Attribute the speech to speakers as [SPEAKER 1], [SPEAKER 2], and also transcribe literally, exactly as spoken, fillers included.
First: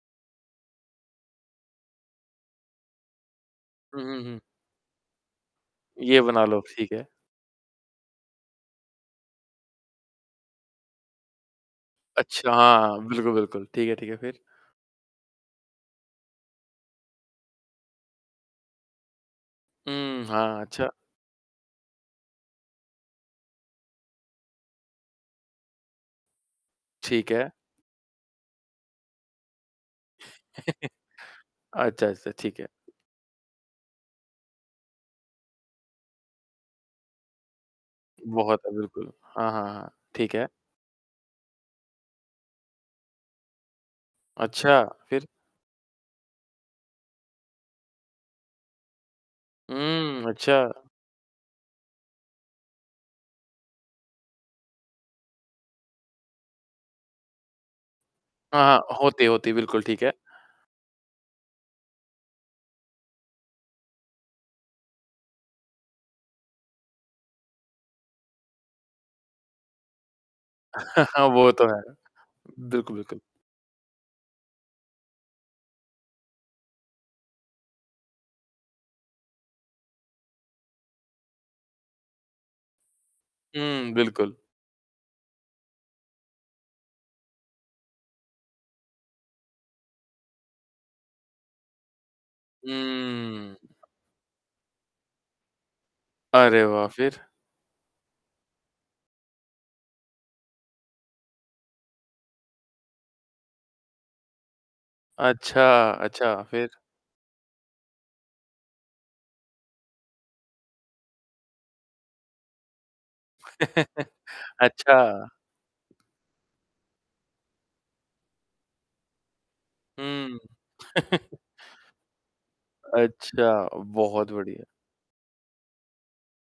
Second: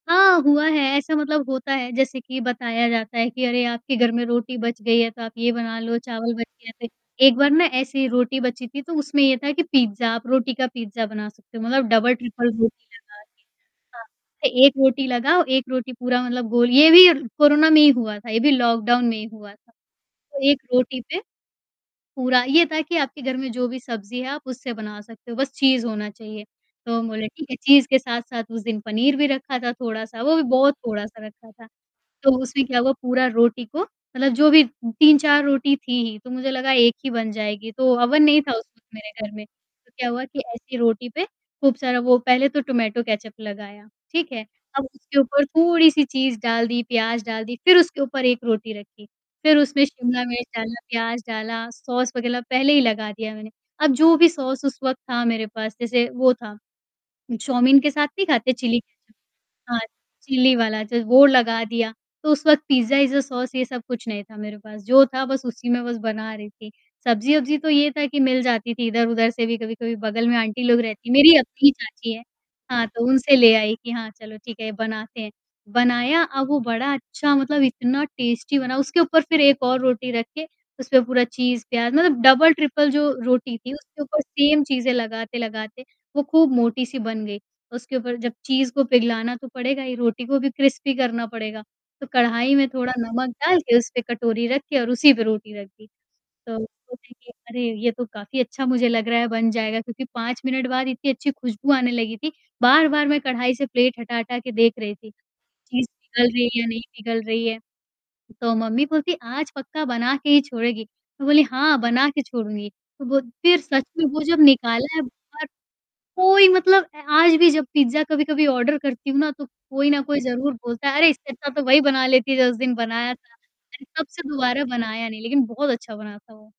[SPEAKER 1] हाँ, हुआ है ऐसा। मतलब, होता है जैसे कि बताया जाता है कि, "अरे, आपके
[SPEAKER 2] हुँ,
[SPEAKER 1] घर
[SPEAKER 2] हुँ,
[SPEAKER 1] में
[SPEAKER 2] हुँ।
[SPEAKER 1] रोटी बच गई है, तो आप ये बना लो।"
[SPEAKER 2] ये
[SPEAKER 1] चावल बन
[SPEAKER 2] बना लो,
[SPEAKER 1] गया त
[SPEAKER 2] ठीक है।
[SPEAKER 1] एक बार ना, ऐसी रोटी बची थी, तो उसमें ये था कि आप पिज़्ज़ा रोटी का पिज़्ज़ा बना सकते हो, मतलब, डबल-ट्रिपल
[SPEAKER 2] अच्छा
[SPEAKER 1] रोटी
[SPEAKER 2] हाँ। बिल्कुल,
[SPEAKER 1] लगाके।
[SPEAKER 2] बिल्कुल, ठीक है
[SPEAKER 1] हाँ,
[SPEAKER 2] ठीक है फिर।
[SPEAKER 1] एक रोटी लगाओ, एक रोटी पूरा मतलब, गोल... ये भी कोरोना में ही हुआ था, ये भी लॉकडाउन में ही हुआ था।
[SPEAKER 2] हुँ।
[SPEAKER 1] तो
[SPEAKER 2] हाँ,
[SPEAKER 1] एक
[SPEAKER 2] अच्छा।
[SPEAKER 1] रोटी पे पूरा ये था कि आपके घर में जो भी सब्ज़ी है, आप उससे बना सकते हो, बस चीज़ होना चाहिए। तो हम बोले,
[SPEAKER 2] ठीक
[SPEAKER 1] "ठीक
[SPEAKER 2] है।
[SPEAKER 1] है।" एक चीज़ के साथ-साथ उस दिन पनीर भी रखा था, थोड़ा-सा, वो भी बहुत थोड़ा-सा रखा था।
[SPEAKER 2] अच्छा, अच्छा,
[SPEAKER 1] तो
[SPEAKER 2] ठीक
[SPEAKER 1] उसमें
[SPEAKER 2] है।
[SPEAKER 1] क्या हुआ, पूरा रोटी को मतलब, जो भी तीन चार रोटी थी ही, तो मुझे लगा एक ही बन जाएगी। तो अवन नहीं था उस
[SPEAKER 2] बहुत है,
[SPEAKER 1] वक़्त मेरे
[SPEAKER 2] बिल्कुल।
[SPEAKER 1] घर में।
[SPEAKER 2] हाँ, हाँ, हाँ,
[SPEAKER 1] क्या हुआ
[SPEAKER 2] ठीक
[SPEAKER 1] कि
[SPEAKER 2] है।
[SPEAKER 1] ऐसी रोटी पे खूब सारा वो पहले तो टमाटो केचप लगाया, ठीक है।
[SPEAKER 2] अच्छा,
[SPEAKER 1] अब उसके
[SPEAKER 2] फिर?
[SPEAKER 1] ऊपर थोड़ी-सी चीज़ डाल दी, प्याज़ डाल दी, फिर उसके ऊपर एक रोटी रखी। फिर उसमें शिमला
[SPEAKER 2] हुँ,
[SPEAKER 1] मिर्च डाला,
[SPEAKER 2] अच्छा।
[SPEAKER 1] प्याज़ डाला, सॉस वग़ैरह पहले ही लगा दिया मैंने। अब जो भी सॉस उस वक़्त था मेरे पास, जैसे वो था उ चौमिन के साथ नहीं खाते
[SPEAKER 2] हाँ,
[SPEAKER 1] चिल्ली के
[SPEAKER 2] हाँ।
[SPEAKER 1] केचप?
[SPEAKER 2] होती होती
[SPEAKER 1] हाँ।
[SPEAKER 2] बिल्कुल ठीक है।
[SPEAKER 1] चिल्ली वाला जो वो लगा दिया। तो उस वक़्त, पिज़्ज़ा इज्जा अ, सॉस ये सब कुछ नहीं था मेरे पास। जो था, बस उसी में बस बना रही थी। सब्ज़ी-अब्ज़ी तो ये था कि मिल जाती थी इधर-उधर से भी। कभी-कभी बगल में आंटी लोग रहतीं मेरी
[SPEAKER 2] वो तो
[SPEAKER 1] अपनी
[SPEAKER 2] है।
[SPEAKER 1] चाची है हाँ,
[SPEAKER 2] बिल्कुल,
[SPEAKER 1] तो
[SPEAKER 2] बिल्कुल।
[SPEAKER 1] उनसे ले आई कि, "हाँ, चलो ठीक है, बनाते हैं।" बनाया। अब वो बड़ा अच्छा मतलब, इतना टेस्टी बना। उसके ऊपर फिर एक और रोटी रख के उसपे पूरा चीज़, प्याज़ मतलब, डबल-ट्रिपल जो रोटी थी,
[SPEAKER 2] हुँ,
[SPEAKER 1] उसके ऊपर
[SPEAKER 2] बिल्कुल।
[SPEAKER 1] सेम चीज़ें लगाते-लगाते वो खूब मोटी-सी बन गई। उसके ऊपर जब चीज़ को पिघलाना तो पड़ेगा। ये रोटी को भी क्रिस्पी करना पड़ेगा। तो कढ़ाई में थोड़ा नमक
[SPEAKER 2] हुँ।
[SPEAKER 1] डाल के, उस पे कटोरी रख के और उसी पे रोटी रख दी। तो
[SPEAKER 2] अरे वाह!
[SPEAKER 1] सोचा
[SPEAKER 2] फिर।
[SPEAKER 1] कि, "अरे, ये तो काफ़ी अच्छा मुझे लग रहा है, बन जाएगा।" क्योंकि पाँच मिनट बाद इतनी अच्छी खुशबू आने लगी थी। बार-बार मैं कढ़ाई से प्लेट हटा हटा के देख रही थी। चीज़
[SPEAKER 2] अच्छा,
[SPEAKER 1] पिघल
[SPEAKER 2] अच्छा।
[SPEAKER 1] रही है या
[SPEAKER 2] फिर?
[SPEAKER 1] नहीं पिघल रही है, तो मम्मी बोलती है, "आज पक्का बना के ही छोड़ेगी।" मैं बोली, "हाँ, बना के छोड़ूँगी।" तो वो फिर सच में वो जब निकाला
[SPEAKER 2] अच्छा।
[SPEAKER 1] है बाहर। कोई मतलब, अ, आज भी जब पिज़्ज़ा कभी-कभी ऑर्डर करती हूँ ना, तो कोई न कोई
[SPEAKER 2] हुँ।
[SPEAKER 1] ज़रूर बोलता है, "अरे! इससे अच्छा तो वही बना लेती जो उस दिन बनाया था।"
[SPEAKER 2] अच्छा,
[SPEAKER 1] तबसे
[SPEAKER 2] बहुत
[SPEAKER 1] दोबारा
[SPEAKER 2] बढ़िया।
[SPEAKER 1] बनाया नहीं, लेकिन बहुत अच्छा बना था वो।